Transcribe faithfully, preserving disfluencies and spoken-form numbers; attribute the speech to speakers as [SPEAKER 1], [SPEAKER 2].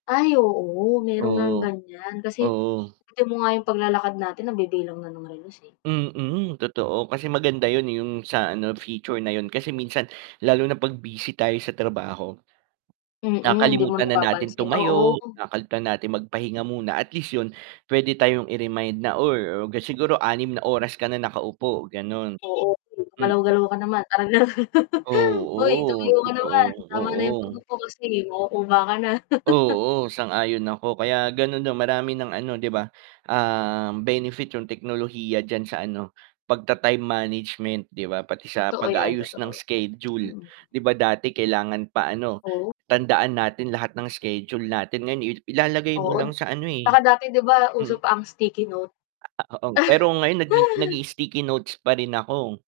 [SPEAKER 1] Ay oo meron ngang
[SPEAKER 2] Oo.
[SPEAKER 1] ganyan kasi,
[SPEAKER 2] Oo.
[SPEAKER 1] pati mo nga yung paglalakad natin nabibilang na ng relos eh.
[SPEAKER 2] Mm, totoo kasi maganda yun yung sa ano feature na yun, kasi minsan, lalo na pag busy tayo sa trabaho.
[SPEAKER 1] Mm, hindi mo
[SPEAKER 2] Nakakalimutan na natin
[SPEAKER 1] napapansin,
[SPEAKER 2] tumayo,
[SPEAKER 1] oo.
[SPEAKER 2] nakakalimutan natin magpahinga muna, at least yun pwede tayong i-remind na or siguro anim na oras ka na nakaupo, ganon.
[SPEAKER 1] Oo,
[SPEAKER 2] Hmm.
[SPEAKER 1] "Gumalaw-galaw ka naman," parang ganon. "Hoy
[SPEAKER 2] Oo,
[SPEAKER 1] tumayo ka naman,
[SPEAKER 2] totoo,
[SPEAKER 1] tama na yung
[SPEAKER 2] oo.
[SPEAKER 1] pag-upo kasi makukuba ka na."
[SPEAKER 2] Oo, sang-ayon ako, kaya ganun marami ng ano 'di ba, ah, benefit yung teknolohiya diyan sa ano, pagta-time management 'di ba, pati sa
[SPEAKER 1] Totoo yan,
[SPEAKER 2] pag-aayos ng
[SPEAKER 1] totoo.
[SPEAKER 2] schedule.
[SPEAKER 1] Mm.
[SPEAKER 2] 'Di ba dati kailangan pa ano,
[SPEAKER 1] O
[SPEAKER 2] tandaan natin lahat ng schedule natin, ngayon i ilalagay mo
[SPEAKER 1] Oo,
[SPEAKER 2] lang sa ano
[SPEAKER 1] tsaka
[SPEAKER 2] eh,
[SPEAKER 1] dati 'di ba uso
[SPEAKER 2] mm
[SPEAKER 1] pa ang sticky note.
[SPEAKER 2] Ah, oo pero ngayon nag nagii-sticky notes pa rin ako.